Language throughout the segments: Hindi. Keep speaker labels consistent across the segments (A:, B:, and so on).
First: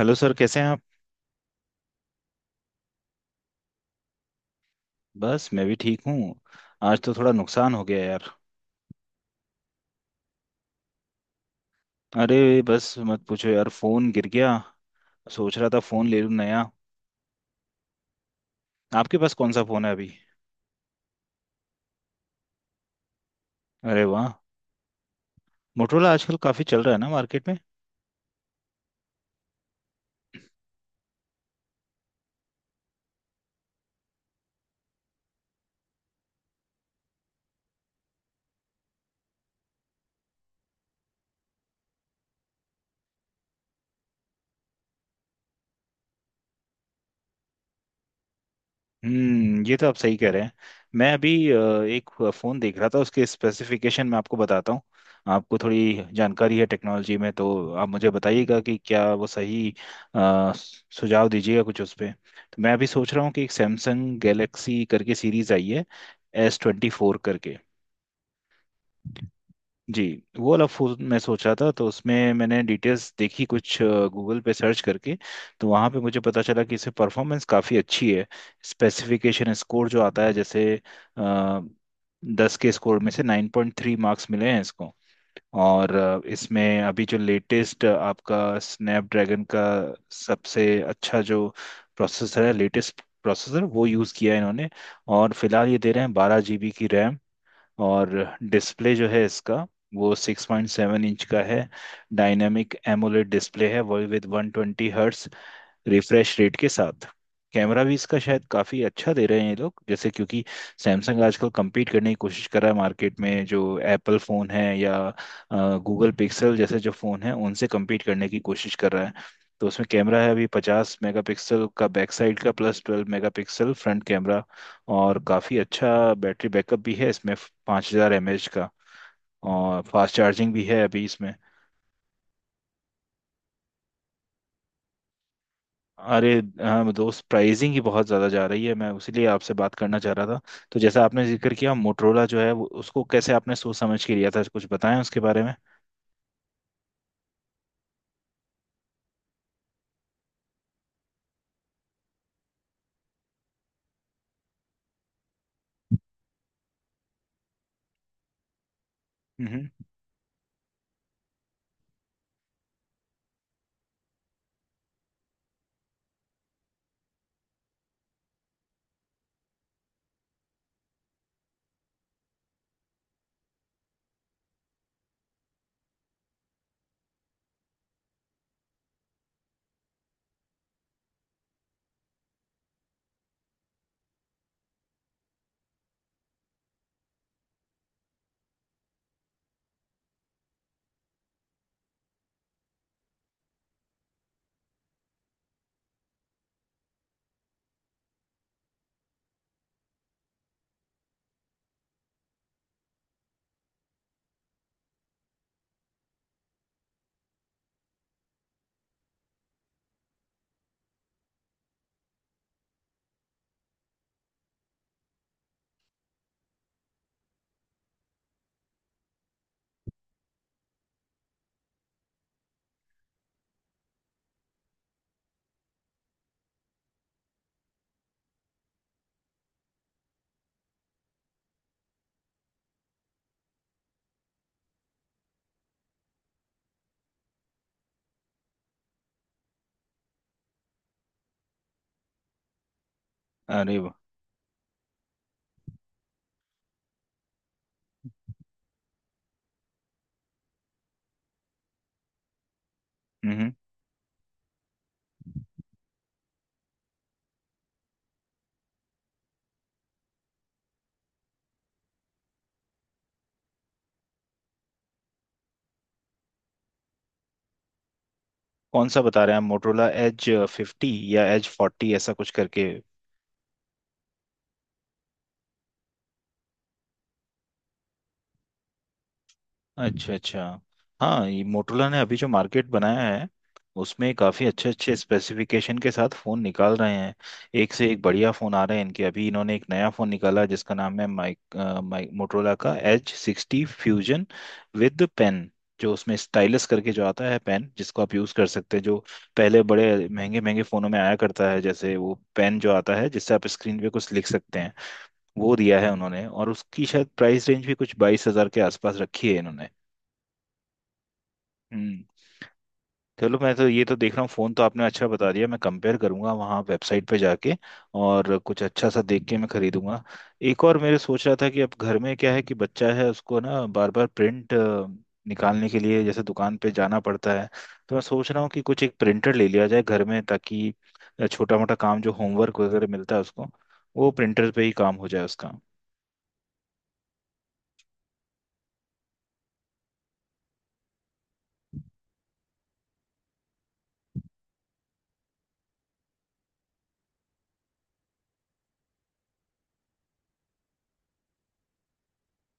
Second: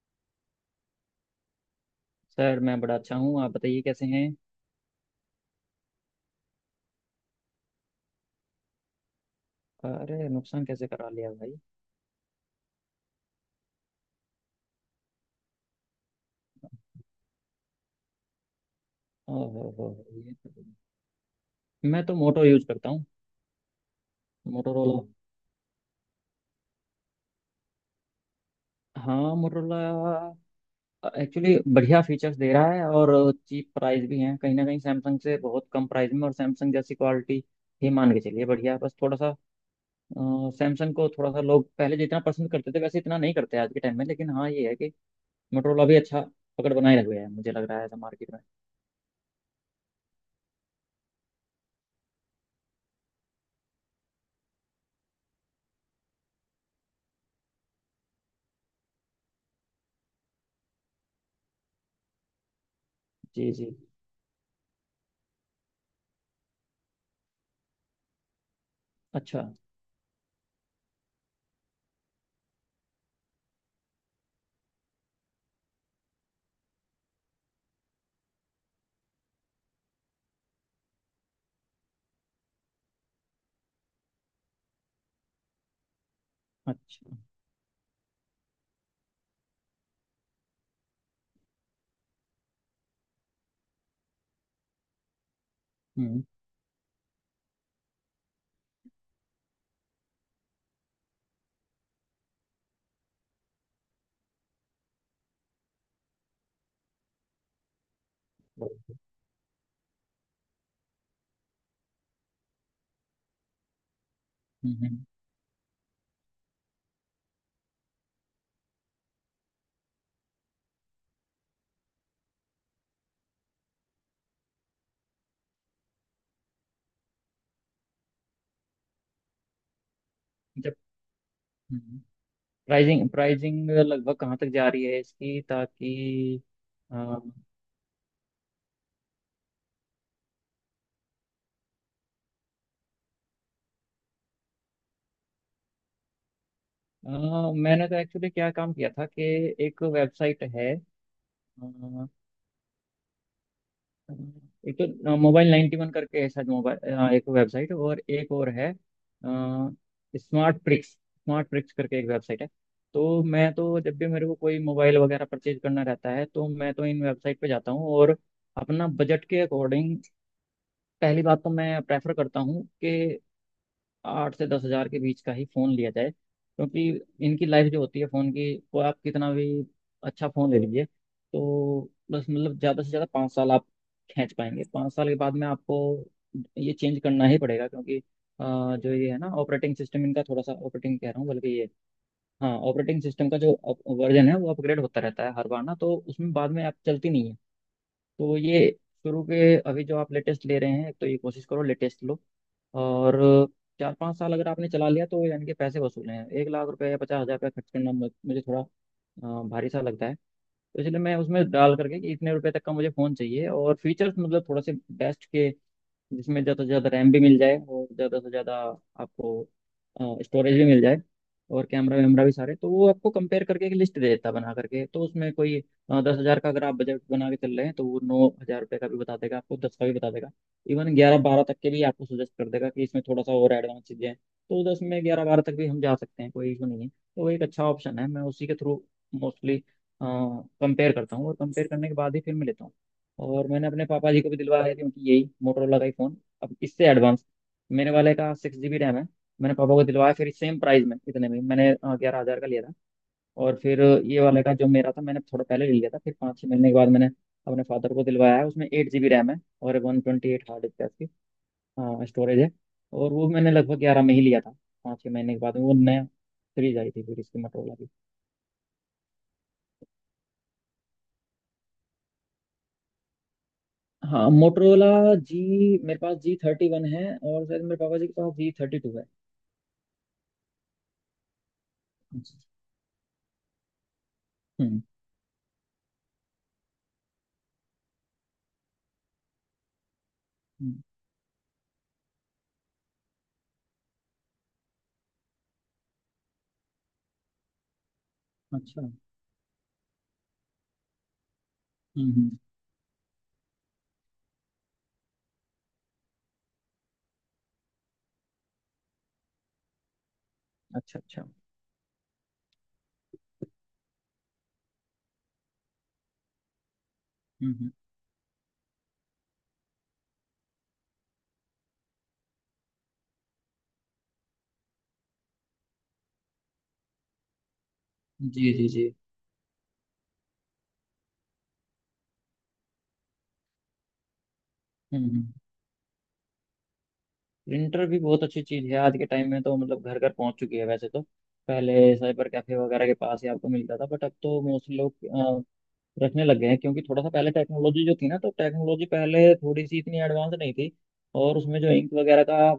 A: हेलो सर, कैसे हैं आप?
B: सर, मैं बड़ा अच्छा हूँ। आप बताइए कैसे हैं।
A: बस मैं भी ठीक हूँ। आज तो थोड़ा नुकसान हो गया यार।
B: अरे, नुकसान कैसे करा लिया भाई।
A: अरे, बस मत पूछो यार, फोन गिर गया। सोच रहा था फोन ले लूँ नया। आपके पास कौन सा
B: ओहो
A: फोन
B: हो,
A: है अभी?
B: ये तो- मैं तो मोटो यूज करता हूँ।
A: अरे वाह।
B: मोटोरोला।
A: मोटरोला आजकल काफी चल रहा है ना मार्केट में।
B: हाँ, मोटोरोला एक्चुअली बढ़िया फीचर्स दे रहा है और चीप प्राइस भी है, कहीं ना कहीं सैमसंग से बहुत कम प्राइस में और सैमसंग जैसी क्वालिटी ही मान के चलिए, बढ़िया है। बस थोड़ा सा सैमसंग को थोड़ा सा लोग पहले जितना पसंद करते थे वैसे इतना नहीं करते आज के टाइम में, लेकिन हाँ, ये है कि मोटोरोला भी अच्छा पकड़ बनाए रख गया है, मुझे लग रहा है ऐसा मार्केट में।
A: हम्म, ये तो आप सही कह रहे हैं। मैं अभी एक फ़ोन देख रहा था, उसके स्पेसिफिकेशन मैं आपको बताता हूँ। आपको थोड़ी जानकारी है टेक्नोलॉजी में, तो आप मुझे बताइएगा कि क्या वो सही अ, सुझाव दीजिएगा कुछ उस पे। तो मैं अभी सोच रहा हूँ कि
B: जी
A: एक
B: जी।
A: सैमसंग गैलेक्सी करके सीरीज़ आई है, S24 करके।
B: अच्छा
A: जी। वो वाला फूल मैं सोचा था, तो उसमें मैंने डिटेल्स देखी कुछ गूगल पे सर्च करके। तो वहाँ पे मुझे पता चला कि इससे परफॉर्मेंस काफ़ी अच्छी है। स्पेसिफिकेशन स्कोर जो आता है जैसे आ, 10 के स्कोर में से 9.3 मार्क्स मिले हैं इसको। और इसमें अभी
B: अच्छा।
A: जो लेटेस्ट आपका स्नैपड्रैगन का सबसे अच्छा जो प्रोसेसर है, लेटेस्ट प्रोसेसर वो यूज़ किया है इन्होंने। और फिलहाल ये दे रहे हैं
B: हम्म
A: 12 GB की रैम। और डिस्प्ले जो है इसका, वो 6.7 इंच का है। डायनामिक एमोलेड डिस्प्ले है वो, विद 120Hz रिफ्रेश रेट के साथ। कैमरा भी इसका शायद काफ़ी अच्छा दे रहे हैं ये लोग, जैसे क्योंकि सैमसंग आजकल compete करने की कोशिश कर रहा है मार्केट में जो एप्पल फ़ोन है
B: हम्म
A: या
B: हम्म।
A: गूगल पिक्सल जैसे जो फ़ोन है उनसे compete करने की कोशिश कर रहा है। तो उसमें कैमरा है अभी 50 मेगापिक्सल का बैक साइड का, प्लस 12 मेगापिक्सल फ्रंट कैमरा। और काफ़ी अच्छा बैटरी बैकअप भी है इसमें, 5000 mAh का। और फास्ट चार्जिंग भी
B: जब
A: है अभी इसमें।
B: हम्म, प्राइजिंग प्राइजिंग लगभग कहाँ तक जा रही है इसकी,
A: अरे
B: ताकि...
A: हाँ
B: अ,
A: दोस्त, प्राइसिंग ही बहुत ज़्यादा जा रही है, मैं उसीलिए आपसे बात करना चाह रहा था। तो जैसा आपने जिक्र किया मोटरोला जो है उसको कैसे आपने सोच समझ के लिया था, कुछ बताएं उसके बारे में।
B: अ, मैंने तो एक्चुअली क्या काम किया था कि एक वेबसाइट है। अ, एक तो मोबाइल 91 करके है शायद मोबाइल, एक वेबसाइट, और एक और है
A: हम्म।
B: स्मार्ट प्रिक्स करके एक वेबसाइट है। तो मैं तो जब भी मेरे को कोई मोबाइल वगैरह परचेज करना रहता है तो मैं तो इन वेबसाइट पे जाता हूँ, और अपना बजट के अकॉर्डिंग, पहली बात तो मैं प्रेफर करता हूँ कि 8 से 10 हज़ार के बीच का ही फ़ोन लिया जाए, क्योंकि इनकी लाइफ जो होती है फ़ोन की, वो आप कितना भी अच्छा फ़ोन ले लीजिए तो बस, मतलब ज़्यादा से ज़्यादा 5 साल आप खींच पाएंगे। 5 साल के बाद में आपको ये चेंज करना ही पड़ेगा, क्योंकि जो ये है ना ऑपरेटिंग सिस्टम इनका थोड़ा सा, ऑपरेटिंग कह रहा हूँ बल्कि ये, हाँ, ऑपरेटिंग सिस्टम का जो वर्जन है वो अपग्रेड होता रहता है हर बार ना, तो उसमें बाद में आप चलती नहीं है। तो ये शुरू के, अभी जो आप लेटेस्ट ले रहे हैं, एक तो ये कोशिश करो लेटेस्ट लो, और 4 5 साल अगर आपने चला लिया तो यानी कि पैसे वसूल हैं। 1 लाख रुपए या 50 हज़ार रुपये खर्च करना मुझे थोड़ा भारी सा लगता है। तो इसलिए मैं उसमें डाल करके कि इतने रुपए तक का मुझे फ़ोन चाहिए और फीचर्स मतलब थोड़े से बेस्ट के, जिसमें ज़्यादा से ज़्यादा रैम भी मिल जाए और ज़्यादा से ज़्यादा आपको स्टोरेज भी मिल जाए और कैमरा वैमरा भी सारे, तो वो आपको कंपेयर करके एक लिस्ट दे देता है बना करके। तो उसमें कोई 10 हज़ार का अगर आप बजट बना के चल रहे हैं तो वो 9 हज़ार रुपये का भी बता देगा आपको, दस का भी बता देगा। इवन 11 12 तक के भी आपको सजेस्ट कर देगा कि इसमें थोड़ा सा और एडवांस चीज़ें हैं, तो दस में 11 12 तक भी हम जा सकते हैं, कोई इशू नहीं है। तो वो एक अच्छा ऑप्शन है, मैं उसी के थ्रू मोस्टली कंपेयर करता हूँ और कंपेयर करने के बाद ही फिर मैं लेता हूँ। और मैंने
A: अरे
B: अपने
A: वाह।
B: पापा जी को भी दिलवाया थी उनकी, यही मोटरोला का ही फ़ोन। अब इससे एडवांस मेरे वाले का 6 GB रैम है। मैंने पापा को दिलवाया फिर सेम प्राइस में, इतने में मैंने, हाँ, 11 हज़ार का लिया था।
A: हम्म।
B: और फिर ये वाले का जो मेरा था मैंने थोड़ा पहले ले लिया था, फिर 5 6 महीने के बाद मैंने अपने फादर को दिलवाया है। उसमें 8 GB रैम है और 128 हार्ड डिस्क है उसकी, हाँ, स्टोरेज है। और वो मैंने लगभग ग्यारह में ही लिया था। 5 6 महीने के बाद में वो नया सीरीज आई थी फिर इसकी मोटरोला की।
A: कौन सा बता रहे हैं आप, मोटरोला Edge 50 या Edge 40, ऐसा कुछ करके?
B: हाँ, मोटरोला जी, मेरे पास G31 है और शायद मेरे पापा जी के पास G32
A: अच्छा अच्छा। हाँ, ये मोटोला ने अभी
B: है।
A: जो मार्केट बनाया है उसमें काफ़ी अच्छे
B: हम्म
A: अच्छे स्पेसिफिकेशन के साथ फ़ोन निकाल रहे हैं। एक से एक बढ़िया फ़ोन आ रहे हैं इनके। अभी इन्होंने एक नया फ़ोन निकाला जिसका
B: हम्म,
A: नाम है माइक मोटोला का H60 Fusion विद पेन। जो उसमें स्टाइलस करके जो आता है पेन, जिसको आप यूज़ कर सकते
B: अच्छा।
A: हैं, जो पहले बड़े महंगे महंगे फ़ोनों में आया करता है, जैसे
B: हम्म
A: वो
B: हम्म,
A: पेन जो आता है जिससे आप स्क्रीन पे कुछ लिख सकते हैं, वो दिया है उन्होंने। और उसकी शायद प्राइस रेंज भी कुछ 22,000 के आसपास रखी है इन्होंने।
B: अच्छा अच्छा।
A: हम्म। चलो, मैं तो ये तो देख रहा हूँ, फोन तो आपने अच्छा बता दिया, मैं कंपेयर करूंगा वहाँ वेबसाइट पे
B: हम्म
A: जाके
B: हम्म,
A: और कुछ अच्छा सा देख के मैं खरीदूंगा। एक और मेरे सोच रहा था कि अब घर में क्या है कि बच्चा है, उसको ना बार बार प्रिंट निकालने के लिए जैसे दुकान पे जाना पड़ता है, तो मैं सोच रहा हूँ
B: जी
A: कि
B: जी
A: कुछ
B: जी।
A: एक प्रिंटर ले लिया जाए घर में, ताकि छोटा मोटा काम जो होमवर्क वगैरह मिलता है उसको, वो प्रिंटर पे ही काम हो
B: हम्म।
A: जाए उसका।
B: प्रिंटर भी बहुत अच्छी चीज़ है आज के टाइम में तो, मतलब घर घर पहुंच चुकी है वैसे तो। पहले साइबर कैफे वगैरह के पास ही आपको मिलता था, बट अब तो मोस्टली लोग रखने लग गए हैं, क्योंकि थोड़ा सा पहले टेक्नोलॉजी जो थी ना, तो टेक्नोलॉजी पहले थोड़ी सी इतनी एडवांस नहीं थी, और उसमें जो इंक वगैरह का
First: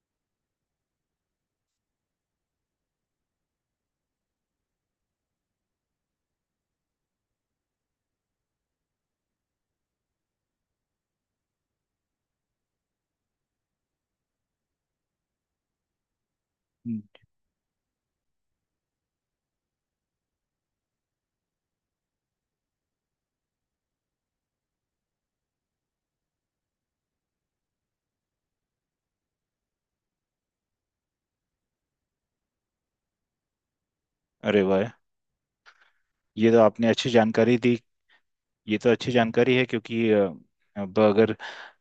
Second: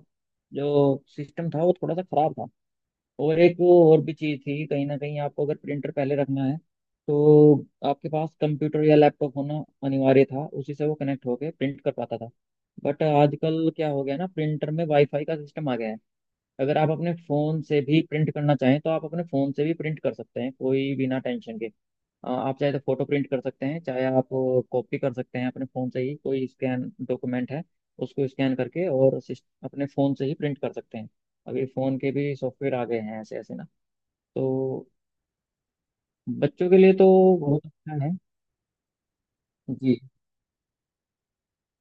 B: जो सिस्टम था वो थोड़ा सा खराब था। और एक वो और भी चीज़ थी, कहीं ना कहीं आपको अगर प्रिंटर पहले रखना है तो आपके पास कंप्यूटर या लैपटॉप होना अनिवार्य था, उसी से वो कनेक्ट होके प्रिंट कर पाता था। बट आजकल क्या हो गया ना, प्रिंटर में वाईफाई का सिस्टम आ गया है। अगर आप
A: हम्म।
B: अपने फ़ोन से भी प्रिंट करना चाहें तो आप अपने फ़ोन से भी प्रिंट कर सकते हैं, कोई बिना टेंशन के। आप चाहे तो फ़ोटो प्रिंट कर सकते हैं, चाहे आप कॉपी कर सकते हैं अपने फ़ोन से ही। कोई स्कैन डॉक्यूमेंट है उसको स्कैन करके और अपने फ़ोन से ही प्रिंट कर सकते हैं। अभी फ़ोन के भी सॉफ्टवेयर आ गए हैं ऐसे ऐसे ना,
A: अरे वाह,
B: तो
A: ये तो
B: बच्चों के
A: आपने
B: लिए तो
A: अच्छी जानकारी
B: बहुत
A: दी।
B: अच्छा है।
A: ये तो अच्छी जानकारी है,
B: जी
A: क्योंकि अब अगर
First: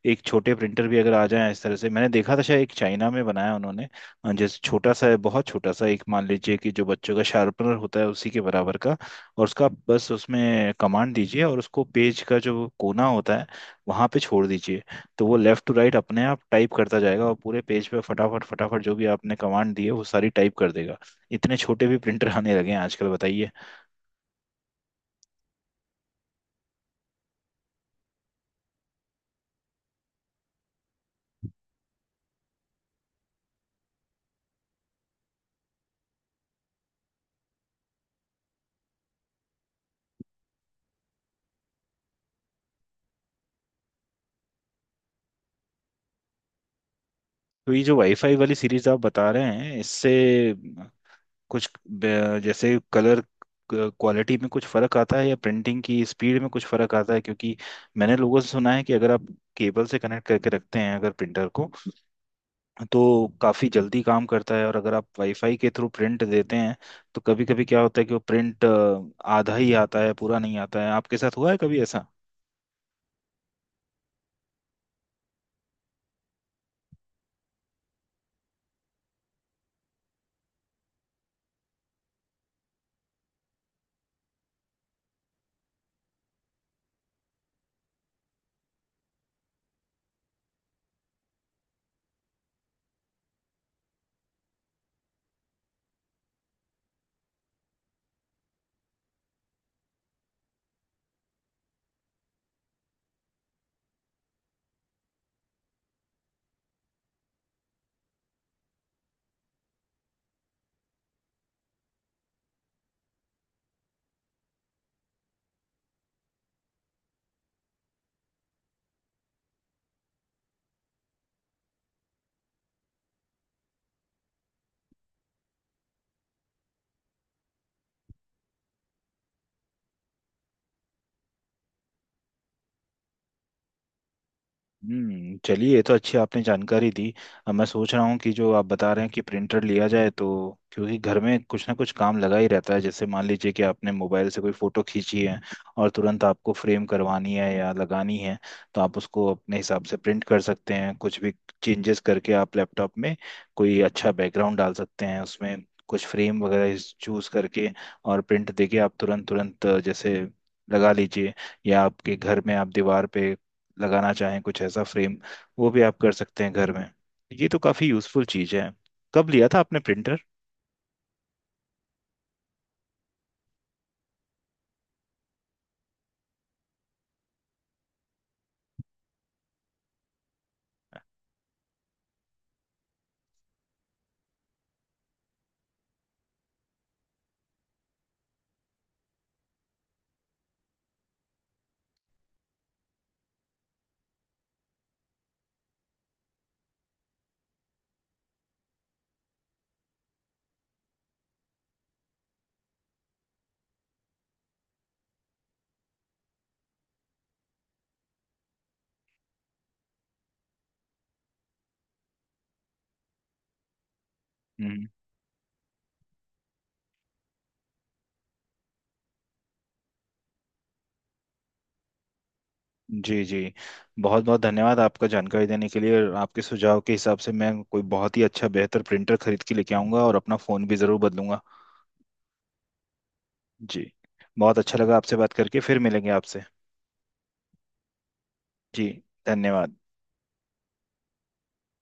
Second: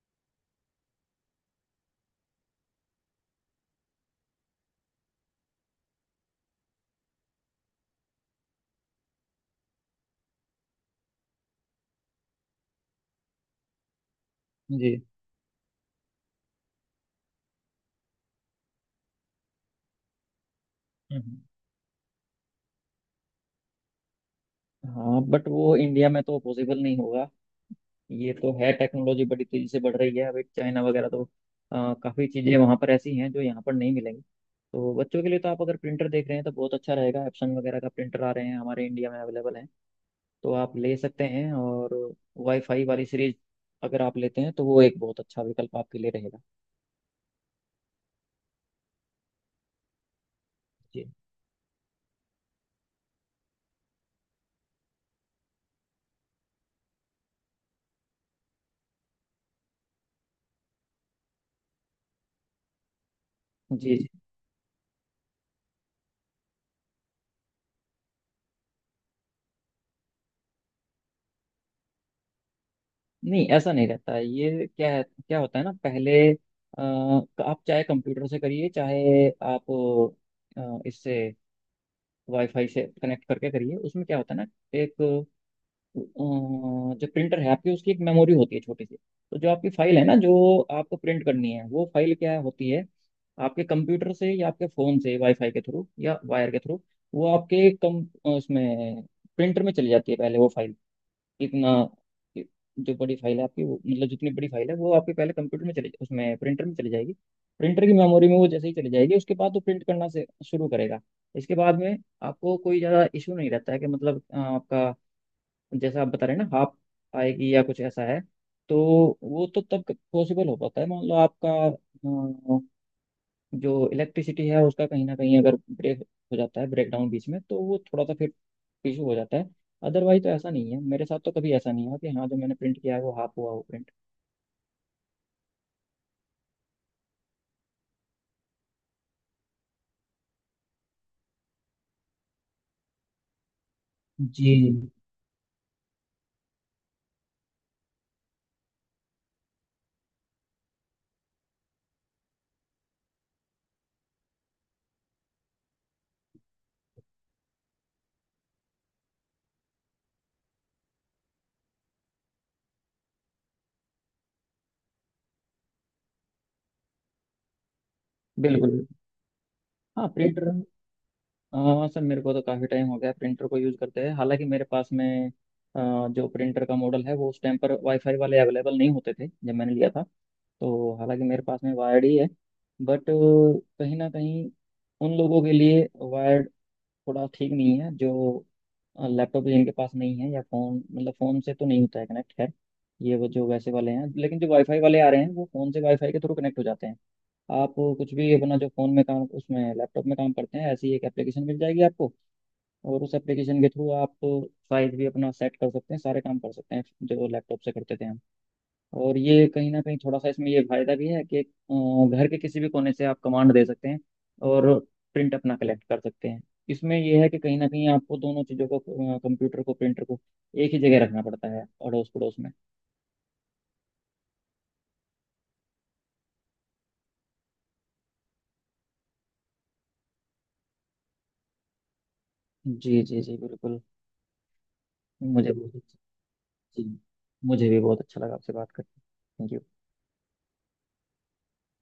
A: एक छोटे प्रिंटर भी अगर आ जाए, इस तरह से मैंने देखा था शायद एक चाइना में बनाया उन्होंने। जैसे छोटा सा है, बहुत छोटा सा, एक मान लीजिए कि जो बच्चों का शार्पनर होता है उसी के बराबर का। और उसका आप बस उसमें कमांड दीजिए और उसको पेज का जो कोना होता है, वहाँ पे छोड़ दीजिए,
B: जी।
A: तो वो लेफ्ट टू राइट अपने आप टाइप करता जाएगा और पूरे पेज पे फटाफट फटाफट जो भी आपने कमांड दी है वो सारी टाइप कर देगा।
B: हम्म।
A: इतने छोटे भी प्रिंटर आने लगे हैं आजकल, बताइए।
B: हाँ, बट वो इंडिया में तो पॉसिबल नहीं होगा। ये तो है, टेक्नोलॉजी बड़ी तेजी से बढ़ रही है, अभी चाइना वगैरह तो काफी चीजें वहाँ पर ऐसी हैं जो यहाँ पर नहीं मिलेंगी। तो बच्चों के लिए तो आप अगर प्रिंटर देख रहे हैं तो बहुत अच्छा रहेगा, एप्सन वगैरह का प्रिंटर आ रहे हैं, हमारे इंडिया में अवेलेबल हैं। तो आप ले सकते हैं, और वाईफाई वाली सीरीज अगर आप लेते हैं तो वो एक बहुत अच्छा विकल्प आपके लिए रहेगा।
A: तो ये जो वाईफाई वाली सीरीज आप बता रहे हैं, इससे
B: जी
A: कुछ जैसे कलर क्वालिटी में कुछ फर्क आता है या प्रिंटिंग की स्पीड में कुछ फर्क आता है? क्योंकि मैंने लोगों से सुना है कि अगर आप केबल से कनेक्ट करके रखते हैं अगर प्रिंटर को, तो काफ़ी जल्दी
B: जी।
A: काम करता है, और अगर आप वाईफाई के थ्रू प्रिंट देते हैं तो कभी कभी क्या होता है कि वो प्रिंट आधा ही आता है, पूरा नहीं आता है। आपके साथ हुआ है कभी ऐसा?
B: नहीं, ऐसा नहीं रहता है। ये क्या है, क्या होता है ना पहले, आप चाहे कंप्यूटर से करिए, चाहे आप इससे वाईफाई से कनेक्ट करके करिए, उसमें क्या होता है ना, एक जो प्रिंटर है आपकी, उसकी एक मेमोरी होती है छोटी सी। तो जो आपकी फाइल है ना, जो आपको प्रिंट करनी है, वो फाइल क्या होती है, आपके कंप्यूटर से या आपके फ़ोन से वाईफाई के थ्रू या वायर के थ्रू, वो आपके कम, उसमें प्रिंटर में चली जाती है पहले वो फाइल। इतना, जो बड़ी फाइल है आपकी वो, मतलब जितनी बड़ी फाइल है वो आपके पहले कंप्यूटर में चले उसमें प्रिंटर में चली जाएगी। प्रिंटर की मेमोरी में वो जैसे ही चली जाएगी, उसके बाद वो प्रिंट करना से शुरू करेगा। इसके बाद में आपको कोई ज़्यादा इशू नहीं रहता है, कि मतलब आपका, जैसा आप बता रहे हैं ना, हाफ आएगी या कुछ ऐसा है, तो वो तो तब पॉसिबल हो पाता है, मान लो आपका जो इलेक्ट्रिसिटी है उसका कहीं ना कहीं अगर ब्रेक हो जाता है, ब्रेकडाउन बीच में, तो वो थोड़ा सा फिर इशू हो जाता है। अदरवाइज तो ऐसा नहीं है, मेरे साथ तो कभी ऐसा नहीं हुआ कि हाँ जो मैंने प्रिंट किया है वो हाफ हुआ हो प्रिंट।
A: हम्म, चलिए, ये तो अच्छी आपने जानकारी दी। अब मैं सोच रहा हूँ कि जो आप बता रहे हैं कि प्रिंटर लिया जाए, तो क्योंकि घर में कुछ ना कुछ काम लगा ही रहता है। जैसे मान लीजिए कि आपने मोबाइल से कोई फोटो
B: जी,
A: खींची है और तुरंत आपको फ्रेम करवानी है या लगानी है, तो आप उसको अपने हिसाब से प्रिंट कर सकते हैं, कुछ भी चेंजेस करके आप लैपटॉप में कोई अच्छा बैकग्राउंड डाल सकते हैं उसमें, कुछ फ्रेम वगैरह चूज करके, और प्रिंट देके आप तुरंत तुरंत जैसे लगा लीजिए। या आपके घर में आप दीवार पे लगाना चाहें कुछ ऐसा फ्रेम, वो भी आप कर सकते हैं घर में। ये तो काफ़ी यूज़फुल चीज़ है।
B: बिल्कुल बिल्कुल।
A: कब लिया था आपने
B: हाँ,
A: प्रिंटर?
B: प्रिंटर। हाँ सर, मेरे को तो काफ़ी टाइम हो गया प्रिंटर को यूज़ करते हैं, हालांकि मेरे पास में जो प्रिंटर का मॉडल है वो उस टाइम पर वाईफाई वाले अवेलेबल नहीं होते थे जब मैंने लिया था। तो हालांकि मेरे पास में वायर्ड ही है। बट कहीं ना कहीं उन लोगों के लिए थोड़ा ठीक नहीं है, जो लैपटॉप जिनके पास नहीं है, या फोन, मतलब फोन से तो नहीं होता है कनेक्ट। खैर, ये वो जो वैसे वाले हैं, लेकिन जो वाईफाई वाले आ रहे हैं वो फोन से वाईफाई के थ्रू कनेक्ट हो जाते हैं। आप कुछ भी अपना जो फोन में काम उसमें लैपटॉप में काम करते हैं, ऐसी एक एप्लीकेशन मिल जाएगी आपको, और उस एप्लीकेशन के थ्रू आप साइज भी अपना सेट कर सकते हैं, सारे काम कर सकते हैं जो लैपटॉप से करते थे हम। और ये कहीं ना कहीं थोड़ा सा इसमें ये फायदा भी है कि घर के किसी भी कोने से आप कमांड दे सकते हैं और
A: हम्म।
B: प्रिंट अपना कलेक्ट कर सकते हैं। इसमें ये है कि कहीं ना कहीं आपको दोनों चीज़ों को, कंप्यूटर को, प्रिंटर को, एक ही जगह रखना पड़ता है अड़ोस पड़ोस में।
A: जी जी, बहुत बहुत धन्यवाद आपका जानकारी देने के लिए, और आपके सुझाव के हिसाब से मैं कोई बहुत ही अच्छा बेहतर प्रिंटर खरीद के लेके आऊँगा और अपना फ़ोन भी ज़रूर बदलूंगा।
B: जी जी जी, बिल्कुल।
A: जी। बहुत अच्छा लगा आपसे बात
B: मुझे
A: करके,
B: बहुत
A: फिर
B: अच्छा-
A: मिलेंगे आपसे।
B: जी। मुझे भी बहुत अच्छा लगा आपसे बात
A: जी,
B: करके। Thank you.
A: धन्यवाद।